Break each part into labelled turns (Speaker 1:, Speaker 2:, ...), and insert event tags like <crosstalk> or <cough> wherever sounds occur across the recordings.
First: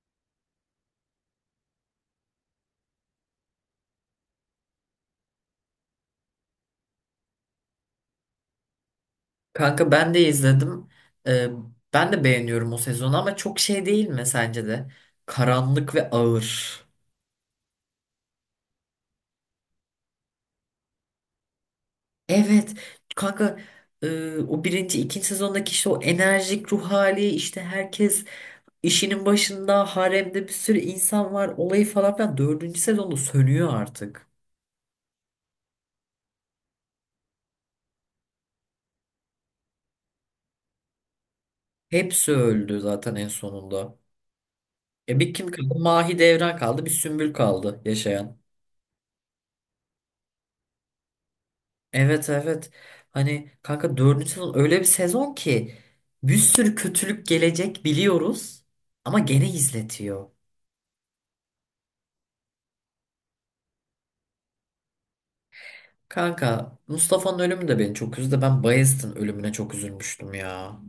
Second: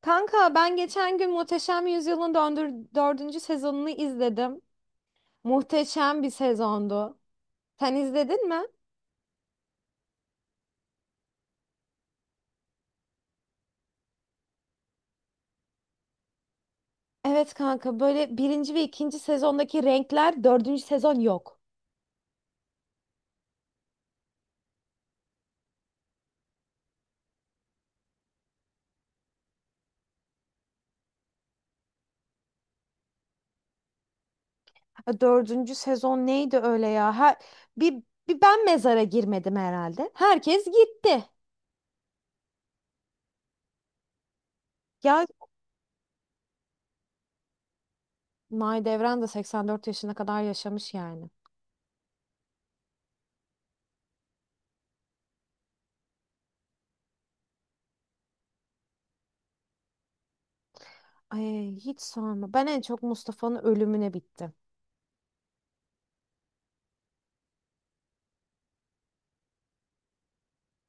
Speaker 1: Kanka ben geçen gün Muhteşem Yüzyıl'ın dördüncü sezonunu izledim. Muhteşem bir sezondu. Sen izledin mi?
Speaker 2: Kanka ben de izledim. Ee, Ben de beğeniyorum o sezonu ama çok şey değil mi sence de? Karanlık ve ağır.
Speaker 1: Evet kanka böyle birinci ve ikinci sezondaki renkler dördüncü sezon yok.
Speaker 2: Evet. Kanka o birinci, ikinci sezondaki işte o enerjik ruh hali işte herkes işinin başında haremde bir sürü insan var olayı falan filan. Dördüncü sezonda sönüyor artık.
Speaker 1: Ha, dördüncü sezon neydi öyle ya? Bir, bir ben mezara girmedim herhalde. Herkes gitti.
Speaker 2: Hepsi öldü zaten en sonunda. E
Speaker 1: Ya
Speaker 2: bir kim kaldı? Mahidevran kaldı. Bir Sümbül kaldı yaşayan.
Speaker 1: Mahidevran da 84 yaşına kadar yaşamış yani.
Speaker 2: Evet, evet. Hani kanka dördüncü sezon öyle bir sezon ki bir sürü kötülük gelecek biliyoruz ama gene izletiyor.
Speaker 1: Ay hiç sorma. Ben en çok Mustafa'nın ölümüne bittim.
Speaker 2: Kanka Mustafa'nın ölümü de beni çok üzdü. Ben Bayezid'in ölümüne çok üzülmüştüm ya.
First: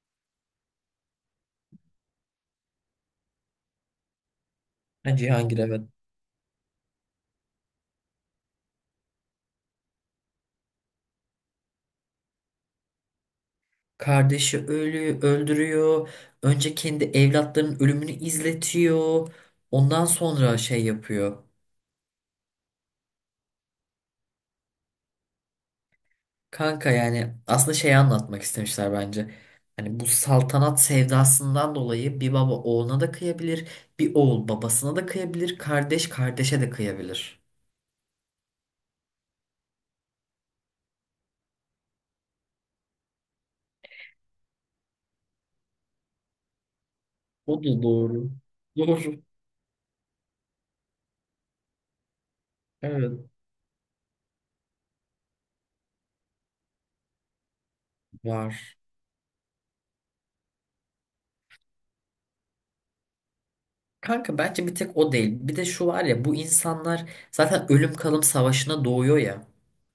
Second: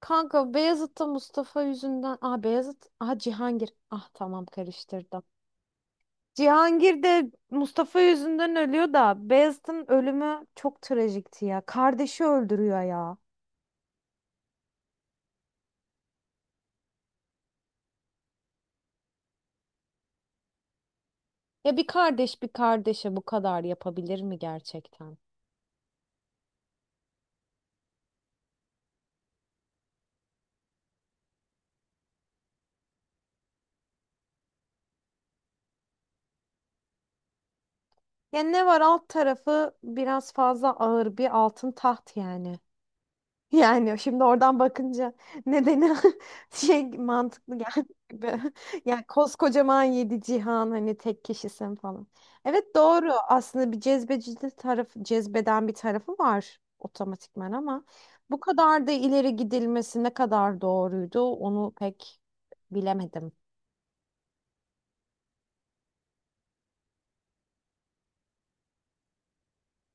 Speaker 1: Kanka Beyazıt'ta Mustafa yüzünden. Aa Beyazıt. Aa Cihangir. Ah tamam
Speaker 2: Ha,
Speaker 1: karıştırdım.
Speaker 2: Cihangir evet.
Speaker 1: Cihangir de Mustafa yüzünden ölüyor da Beyazıt'ın ölümü çok trajikti ya. Kardeşi öldürüyor ya.
Speaker 2: Kardeşi öldürüyor. Önce kendi evlatlarının ölümünü izletiyor. Ondan sonra şey yapıyor.
Speaker 1: Ya bir kardeş bir kardeşe bu kadar yapabilir mi gerçekten?
Speaker 2: Kanka yani aslında şeyi anlatmak istemişler bence. Hani bu saltanat sevdasından dolayı bir baba oğluna da kıyabilir, bir oğul babasına da kıyabilir, kardeş kardeşe de kıyabilir.
Speaker 1: Ya ne var alt tarafı biraz fazla ağır bir altın taht yani. Yani şimdi oradan bakınca nedeni <laughs> şey
Speaker 2: O
Speaker 1: mantıklı
Speaker 2: da
Speaker 1: geldi
Speaker 2: doğru.
Speaker 1: gibi. Yani
Speaker 2: Doğru.
Speaker 1: koskocaman yedi cihan hani tek kişisin falan. Evet doğru
Speaker 2: Evet.
Speaker 1: aslında bir cezbecilik tarafı cezbeden bir tarafı var otomatikman ama bu
Speaker 2: Var.
Speaker 1: kadar da ileri gidilmesi ne kadar doğruydu onu pek bilemedim.
Speaker 2: Kanka bence bir tek o değil. Bir de şu var ya bu insanlar zaten ölüm kalım savaşına doğuyor ya.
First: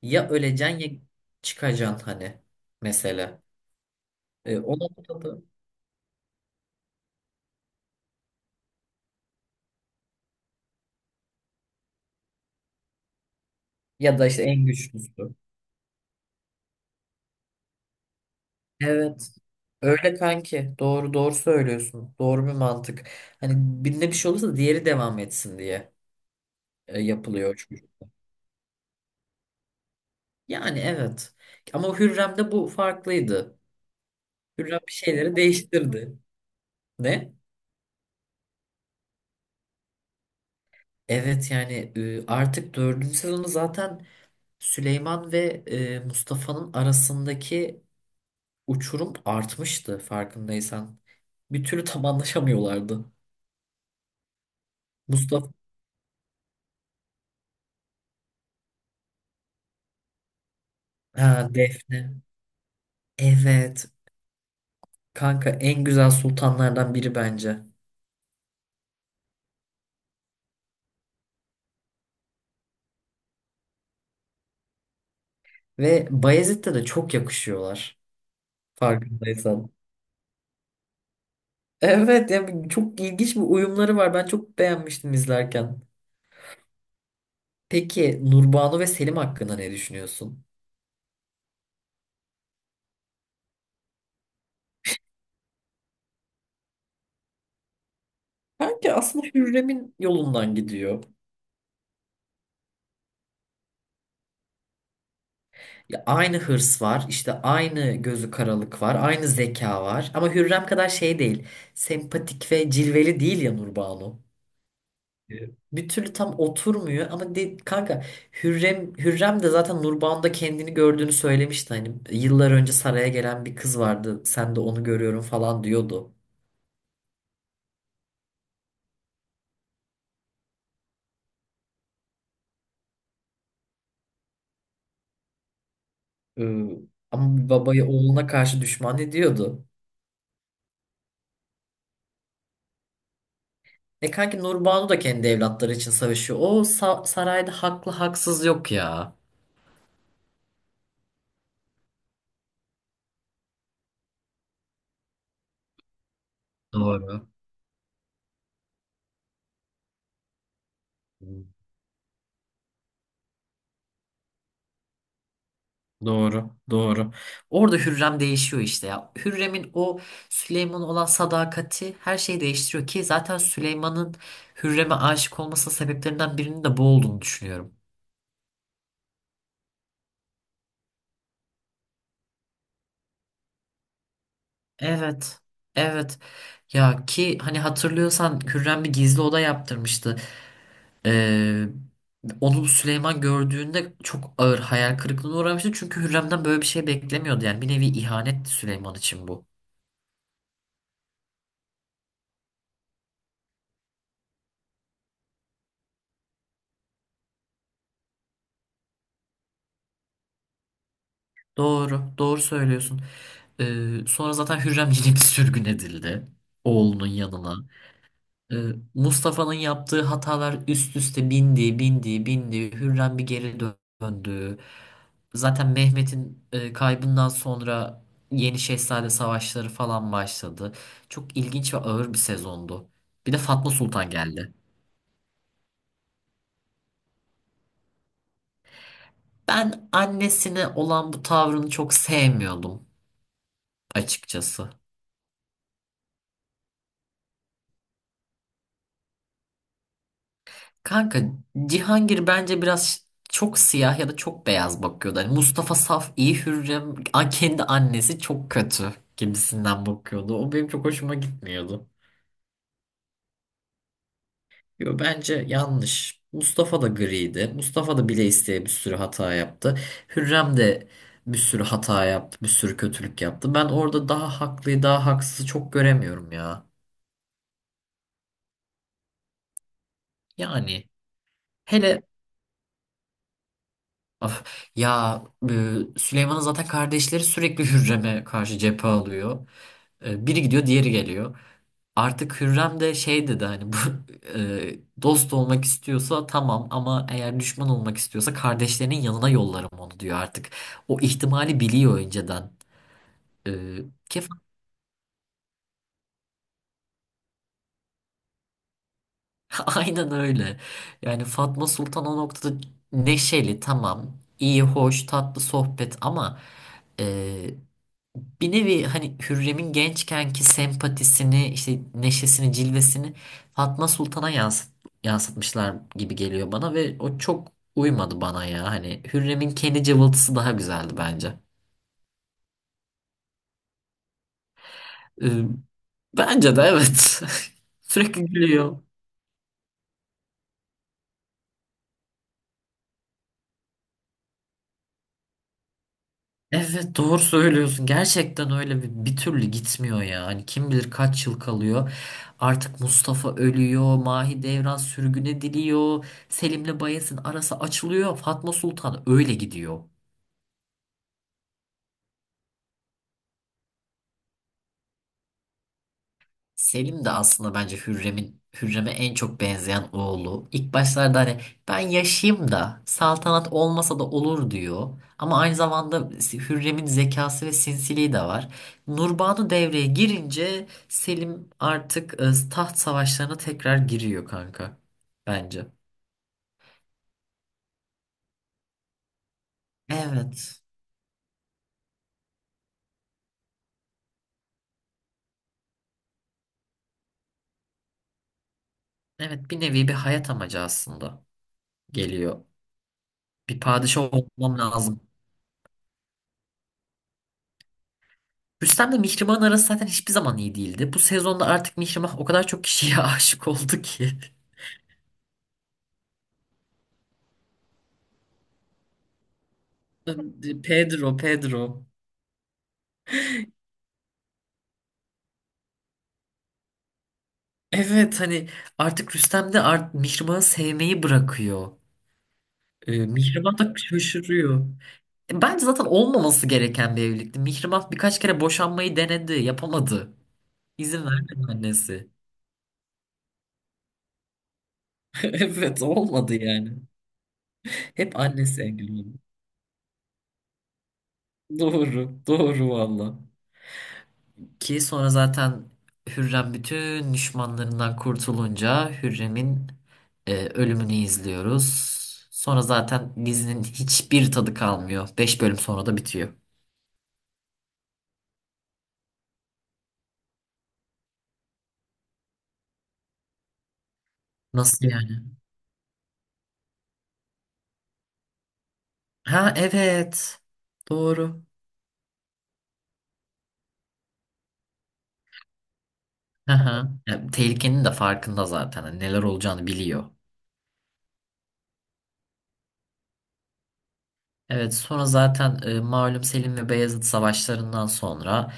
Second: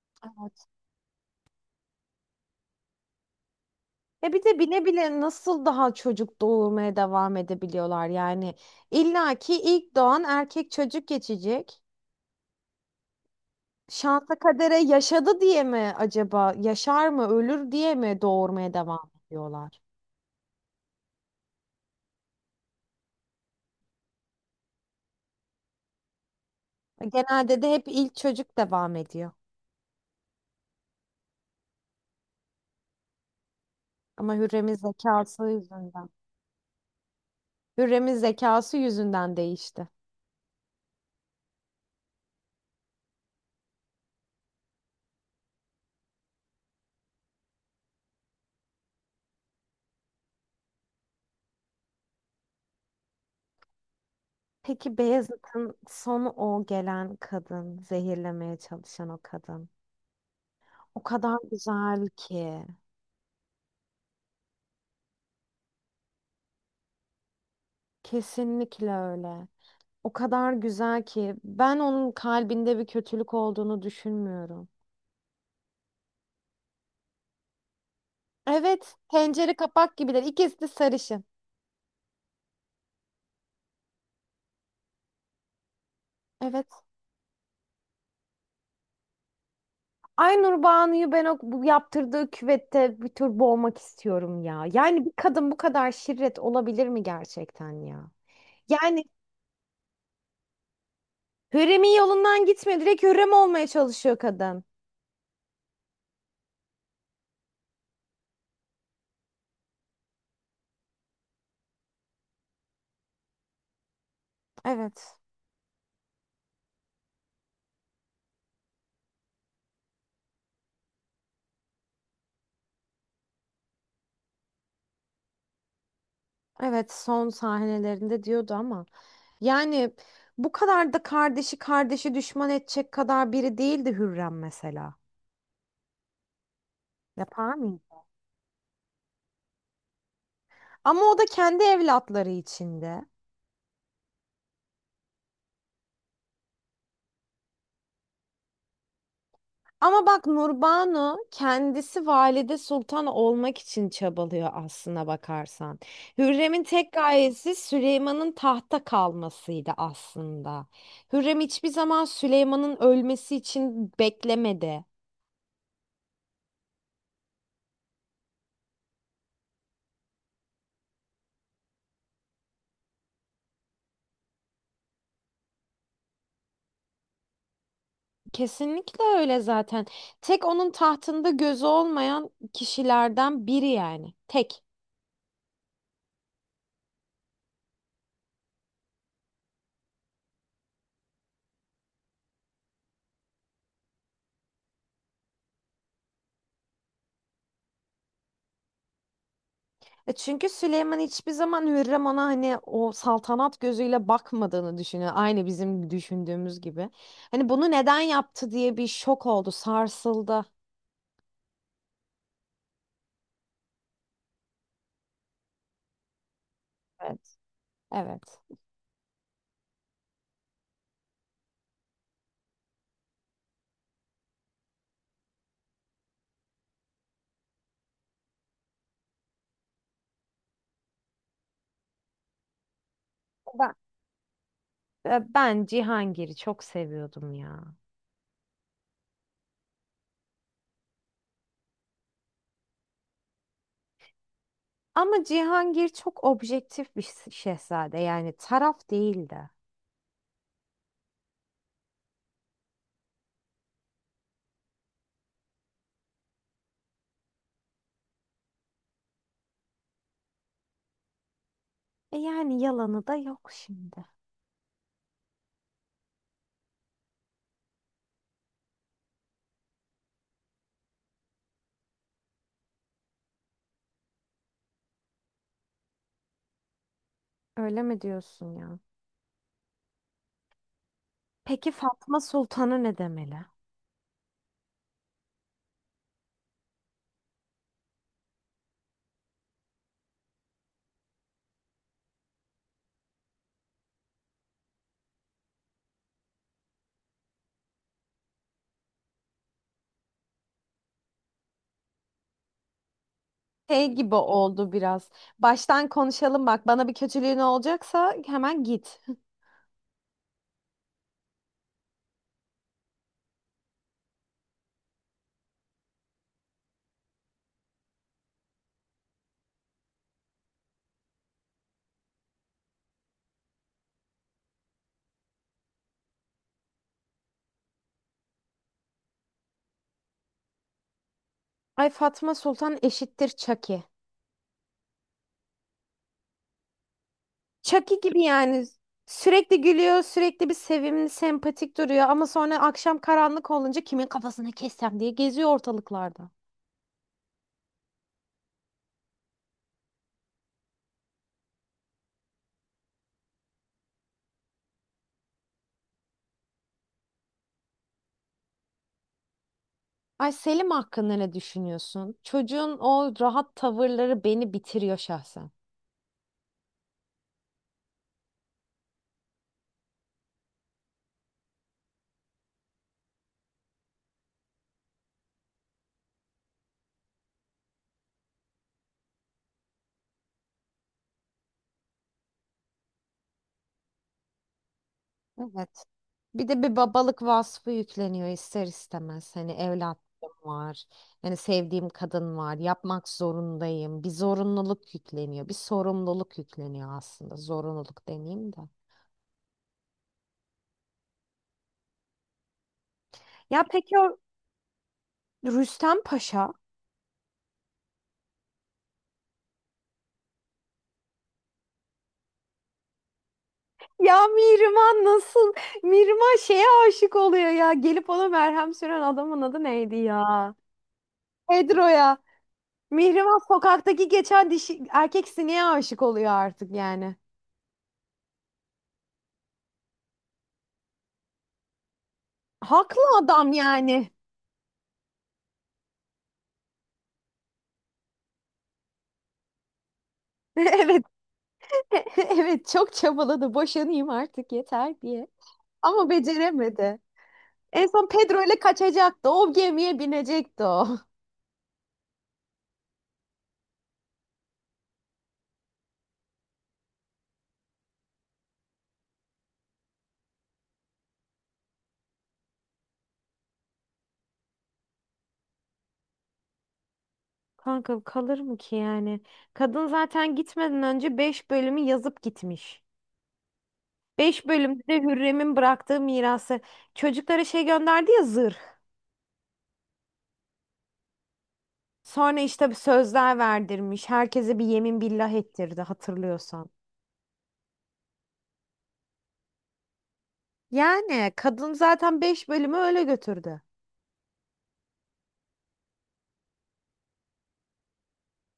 Speaker 2: Ya
Speaker 1: Evet.
Speaker 2: öleceksin ya çıkacaksın hani mesela.
Speaker 1: Ya bir
Speaker 2: E,
Speaker 1: de bile
Speaker 2: ona
Speaker 1: bile
Speaker 2: da
Speaker 1: nasıl daha çocuk doğurmaya devam edebiliyorlar yani? İlla ki ilk doğan erkek çocuk geçecek.
Speaker 2: ya da
Speaker 1: Şansa
Speaker 2: işte en
Speaker 1: kadere
Speaker 2: güçlüsü.
Speaker 1: yaşadı diye mi acaba? Yaşar mı, ölür diye mi doğurmaya devam
Speaker 2: Evet.
Speaker 1: ediyorlar?
Speaker 2: Öyle kanki. Doğru doğru söylüyorsun. Doğru bir mantık. Hani birinde bir şey olursa diğeri devam etsin diye
Speaker 1: Genelde
Speaker 2: yapılıyor
Speaker 1: de hep
Speaker 2: çünkü.
Speaker 1: ilk çocuk devam ediyor.
Speaker 2: Yani evet. Ama Hürrem'de bu farklıydı.
Speaker 1: Ama Hürrem'in
Speaker 2: Hürrem bir şeyleri
Speaker 1: zekası yüzünden.
Speaker 2: değiştirdi. Ne?
Speaker 1: Hürrem'in zekası yüzünden değişti.
Speaker 2: Evet yani artık dördüncü sezonu zaten Süleyman ve Mustafa'nın arasındaki uçurum artmıştı farkındaysan. Bir türlü tam anlaşamıyorlardı.
Speaker 1: Peki
Speaker 2: Mustafa,
Speaker 1: Beyazıt'ın sonu o gelen kadın, zehirlemeye çalışan o kadın. O kadar
Speaker 2: ha,
Speaker 1: güzel
Speaker 2: Defne.
Speaker 1: ki.
Speaker 2: Evet. Kanka en güzel sultanlardan biri bence.
Speaker 1: Kesinlikle öyle. O kadar güzel ki ben onun kalbinde bir kötülük olduğunu düşünmüyorum.
Speaker 2: Ve Bayezid'de de çok yakışıyorlar.
Speaker 1: Evet, tencere
Speaker 2: Farkındaysan.
Speaker 1: kapak gibiler. İkisi de sarışın.
Speaker 2: Evet yani çok ilginç bir uyumları var. Ben çok beğenmiştim izlerken.
Speaker 1: Evet.
Speaker 2: Peki Nurbanu ve Selim hakkında ne düşünüyorsun?
Speaker 1: Aynur Banu'yu ben o bu yaptırdığı küvette bir tür boğmak istiyorum ya. Yani bir kadın bu kadar şirret olabilir mi gerçekten ya?
Speaker 2: Kanka
Speaker 1: Yani
Speaker 2: aslında Hürrem'in yolundan gidiyor.
Speaker 1: Hürrem'in yolundan gitmiyor. Direkt Hürrem olmaya çalışıyor kadın.
Speaker 2: Ya aynı hırs var, işte aynı gözü karalık var, aynı zeka var. Ama Hürrem kadar şey değil. Sempatik ve cilveli değil ya Nurbanu.
Speaker 1: Evet.
Speaker 2: Bir türlü tam oturmuyor ama kanka Hürrem de zaten Nurban'da kendini gördüğünü söylemişti hani yıllar önce saraya gelen bir kız vardı sen de onu görüyorum falan diyordu.
Speaker 1: Evet, son sahnelerinde diyordu ama. Yani bu kadar da kardeşi düşman edecek kadar biri değildi Hürrem mesela.
Speaker 2: Ee, Ama bir
Speaker 1: Yapar mıydı?
Speaker 2: babaya oğluna karşı düşman ediyordu.
Speaker 1: Ama o da kendi evlatları içinde.
Speaker 2: E kanki Nurbanu da kendi evlatları için savaşıyor. O sarayda haklı haksız yok ya.
Speaker 1: Ama bak Nurbanu kendisi Valide Sultan olmak için çabalıyor aslına bakarsan. Hürrem'in tek
Speaker 2: Doğru.
Speaker 1: gayesi Süleyman'ın tahta kalmasıydı aslında. Hürrem hiçbir zaman Süleyman'ın ölmesi için beklemedi.
Speaker 2: Doğru, doğru. Orada Hürrem değişiyor işte ya. Hürrem'in o Süleyman'a olan sadakati her şeyi değiştiriyor ki zaten Süleyman'ın Hürrem'e aşık olması sebeplerinden birinin de bu olduğunu düşünüyorum.
Speaker 1: Kesinlikle öyle zaten. Tek onun tahtında gözü olmayan kişilerden biri yani. Tek.
Speaker 2: Evet. Evet. Ya ki hani hatırlıyorsan Hürrem bir gizli oda yaptırmıştı. Ee, Onu Süleyman gördüğünde çok ağır hayal kırıklığına uğramıştı. Çünkü Hürrem'den böyle bir şey beklemiyordu. Yani bir nevi ihanetti Süleyman için bu.
Speaker 1: E çünkü Süleyman hiçbir zaman Hürrem ona hani o saltanat gözüyle bakmadığını düşünüyor. Aynı bizim düşündüğümüz gibi. Hani bunu neden yaptı diye bir şok oldu, sarsıldı.
Speaker 2: Doğru, doğru söylüyorsun. Sonra zaten Hürrem yine bir sürgün edildi oğlunun
Speaker 1: Evet.
Speaker 2: yanına.
Speaker 1: Evet.
Speaker 2: Ee, Mustafa'nın yaptığı hatalar üst üste bindi, bindi, bindi. Hürrem bir geri döndü. Zaten Mehmet'in kaybından sonra Yeni Şehzade savaşları falan başladı. Çok ilginç ve ağır bir sezondu. Bir de Fatma
Speaker 1: Ben,
Speaker 2: Sultan geldi.
Speaker 1: ben Cihangir'i çok seviyordum ya.
Speaker 2: Ben annesine olan bu tavrını çok sevmiyordum açıkçası.
Speaker 1: Ama Cihangir çok objektif bir şehzade yani taraf değildi.
Speaker 2: Kanka Cihangir bence biraz çok siyah ya da çok beyaz bakıyordu. Hani Mustafa Saf iyi Hürrem kendi annesi çok kötü gibisinden bakıyordu. O benim çok hoşuma gitmiyordu.
Speaker 1: E yani yalanı da yok şimdi.
Speaker 2: Yo, bence yanlış. Mustafa da griydi. Mustafa da bile isteye bir sürü hata yaptı. Hürrem de bir sürü hata yaptı, bir sürü kötülük yaptı. Ben orada daha haklıyı, daha haksızı çok göremiyorum ya.
Speaker 1: Öyle mi diyorsun ya?
Speaker 2: Yani
Speaker 1: Peki
Speaker 2: hele
Speaker 1: Fatma Sultan'ı ne demeli?
Speaker 2: of. Ya Süleyman'ın zaten kardeşleri sürekli Hürrem'e karşı cephe alıyor. E, biri gidiyor, diğeri geliyor. Artık Hürrem de şey dedi hani bu <laughs> dost olmak istiyorsa tamam ama eğer düşman olmak istiyorsa kardeşlerinin yanına yollarım onu diyor artık. O ihtimali biliyor önceden. E,
Speaker 1: Şey gibi
Speaker 2: ki <laughs>
Speaker 1: oldu biraz. Baştan konuşalım bak. Bana bir kötülüğün olacaksa hemen git.
Speaker 2: aynen öyle. Yani Fatma Sultan o noktada neşeli tamam, iyi, hoş, tatlı sohbet ama bir nevi hani Hürrem'in gençkenki sempatisini, işte neşesini, cilvesini Fatma Sultan'a yansıtmışlar gibi geliyor bana ve o çok uymadı bana ya. Hani Hürrem'in kendi cıvıltısı daha güzeldi bence.
Speaker 1: Ay Fatma Sultan eşittir Çaki.
Speaker 2: Ee, Bence de evet. <laughs>
Speaker 1: Çaki gibi
Speaker 2: Sürekli
Speaker 1: yani.
Speaker 2: gülüyor.
Speaker 1: Sürekli gülüyor, sürekli bir sevimli, sempatik duruyor ama sonra akşam karanlık olunca kimin kafasını kessem diye geziyor ortalıklarda.
Speaker 2: Evet doğru söylüyorsun. Gerçekten öyle bir türlü gitmiyor ya. Hani kim bilir kaç yıl kalıyor. Artık Mustafa ölüyor. Mahidevran sürgüne diliyor. Selim'le Bayez'in arası açılıyor. Fatma Sultan öyle gidiyor.
Speaker 1: Ay Selim hakkında ne düşünüyorsun? Çocuğun o rahat tavırları beni bitiriyor şahsen.
Speaker 2: Selim de aslında bence Hürrem'e en çok benzeyen oğlu. İlk başlarda hani ben yaşayayım da saltanat olmasa da olur diyor. Ama aynı zamanda Hürrem'in zekası ve sinsiliği de var. Nurbanu devreye girince Selim artık taht savaşlarına tekrar giriyor kanka. Bence.
Speaker 1: Evet. Bir de bir babalık vasfı yükleniyor ister istemez. Hani evlatlığım
Speaker 2: Evet.
Speaker 1: var. Hani sevdiğim kadın var. Yapmak zorundayım. Bir zorunluluk yükleniyor. Bir sorumluluk yükleniyor aslında. Zorunluluk demeyeyim de.
Speaker 2: Evet bir nevi bir hayat amacı aslında geliyor. Bir
Speaker 1: Ya peki
Speaker 2: padişah
Speaker 1: o
Speaker 2: olmam lazım.
Speaker 1: Rüstem Paşa?
Speaker 2: Rüstem'le Mihrimah'ın arası zaten hiçbir zaman iyi değildi. Bu sezonda artık Mihrimah o kadar çok kişiye <laughs> aşık oldu ki.
Speaker 1: Ya Mihrimah nasıl? Mihrimah şeye aşık oluyor ya. Gelip ona merhem süren adamın adı neydi ya?
Speaker 2: Pedro, Pedro.
Speaker 1: Pedro'ya. Mihrimah sokaktaki geçen dişi, erkek sineğe aşık oluyor artık yani.
Speaker 2: Evet hani artık Rüstem de Mihrimah'ı sevmeyi bırakıyor.
Speaker 1: Haklı adam
Speaker 2: Mihrimah da
Speaker 1: yani.
Speaker 2: şaşırıyor. E, bence zaten olmaması gereken bir evlilikti. Mihrimah birkaç kere boşanmayı denedi, yapamadı.
Speaker 1: <laughs> Evet.
Speaker 2: İzin vermedi annesi. <laughs>
Speaker 1: <laughs> Evet çok çabaladı boşanayım artık yeter diye.
Speaker 2: Evet
Speaker 1: Ama
Speaker 2: olmadı yani.
Speaker 1: beceremedi. En son
Speaker 2: Hep
Speaker 1: Pedro ile
Speaker 2: annesi engel oldu.
Speaker 1: kaçacaktı. O gemiye binecekti o. <laughs>
Speaker 2: Doğru, doğru valla. Ki sonra zaten Hürrem bütün düşmanlarından kurtulunca Hürrem'in ölümünü izliyoruz. Sonra zaten dizinin hiçbir tadı kalmıyor. 5 bölüm sonra da bitiyor.
Speaker 1: Kanka kalır mı ki yani? Kadın zaten gitmeden önce 5 bölümü yazıp gitmiş. 5
Speaker 2: Nasıl
Speaker 1: bölümde de
Speaker 2: yani?
Speaker 1: Hürrem'in bıraktığı mirası. Çocuklara şey gönderdi ya zırh.
Speaker 2: Ha evet. Doğru.
Speaker 1: Sonra işte bir sözler verdirmiş. Herkese bir yemin billah ettirdi
Speaker 2: Hı
Speaker 1: hatırlıyorsan.
Speaker 2: hı. Ya, tehlikenin de farkında zaten. Hani neler olacağını biliyor.
Speaker 1: Yani kadın zaten 5 bölümü öyle götürdü.
Speaker 2: Evet sonra zaten malum Selim ve Beyazıt savaşlarından sonra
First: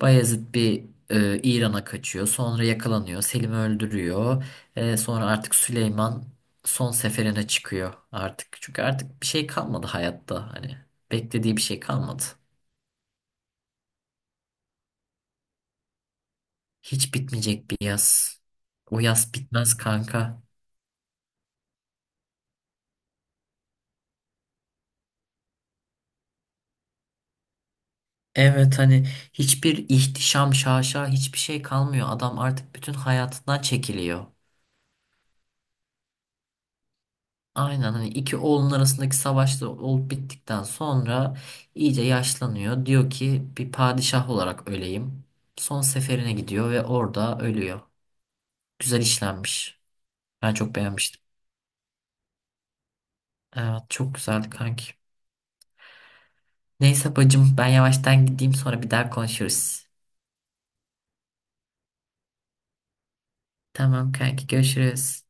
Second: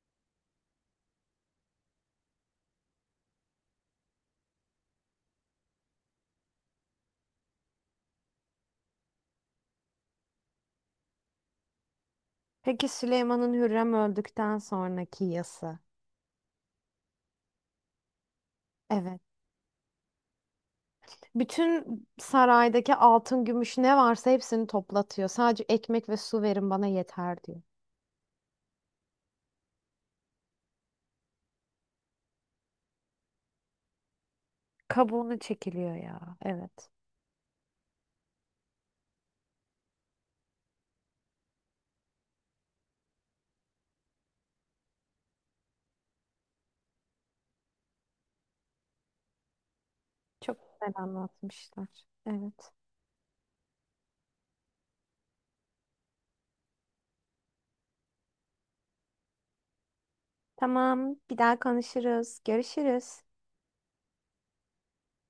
Speaker 2: Bayezid bir İran'a kaçıyor. Sonra yakalanıyor. Selim'i öldürüyor. Sonra artık Süleyman son seferine çıkıyor artık. Çünkü artık bir şey kalmadı hayatta. Hani beklediği bir şey kalmadı.
Speaker 1: Peki Süleyman'ın Hürrem öldükten sonraki yası.
Speaker 2: Hiç bitmeyecek bir yaz. O
Speaker 1: Evet.
Speaker 2: yaz bitmez kanka.
Speaker 1: Bütün saraydaki altın, gümüş ne varsa hepsini toplatıyor. Sadece ekmek ve su verin bana yeter diyor.
Speaker 2: Evet hani hiçbir ihtişam, şaşa hiçbir şey kalmıyor. Adam artık bütün hayatından çekiliyor.
Speaker 1: Kabuğunu çekiliyor ya. Evet.
Speaker 2: Aynen hani iki oğlun arasındaki savaş da olup bittikten sonra iyice yaşlanıyor. Diyor ki bir padişah olarak öleyim. Son seferine gidiyor ve orada ölüyor. Güzel işlenmiş. Ben
Speaker 1: Çok
Speaker 2: çok
Speaker 1: güzel
Speaker 2: beğenmiştim.
Speaker 1: anlatmışlar. Evet.
Speaker 2: Evet çok güzeldi kanki. Neyse bacım ben yavaştan gideyim sonra bir daha konuşuruz.
Speaker 1: Tamam. Bir daha konuşuruz. Görüşürüz.
Speaker 2: Tamam kanki görüşürüz.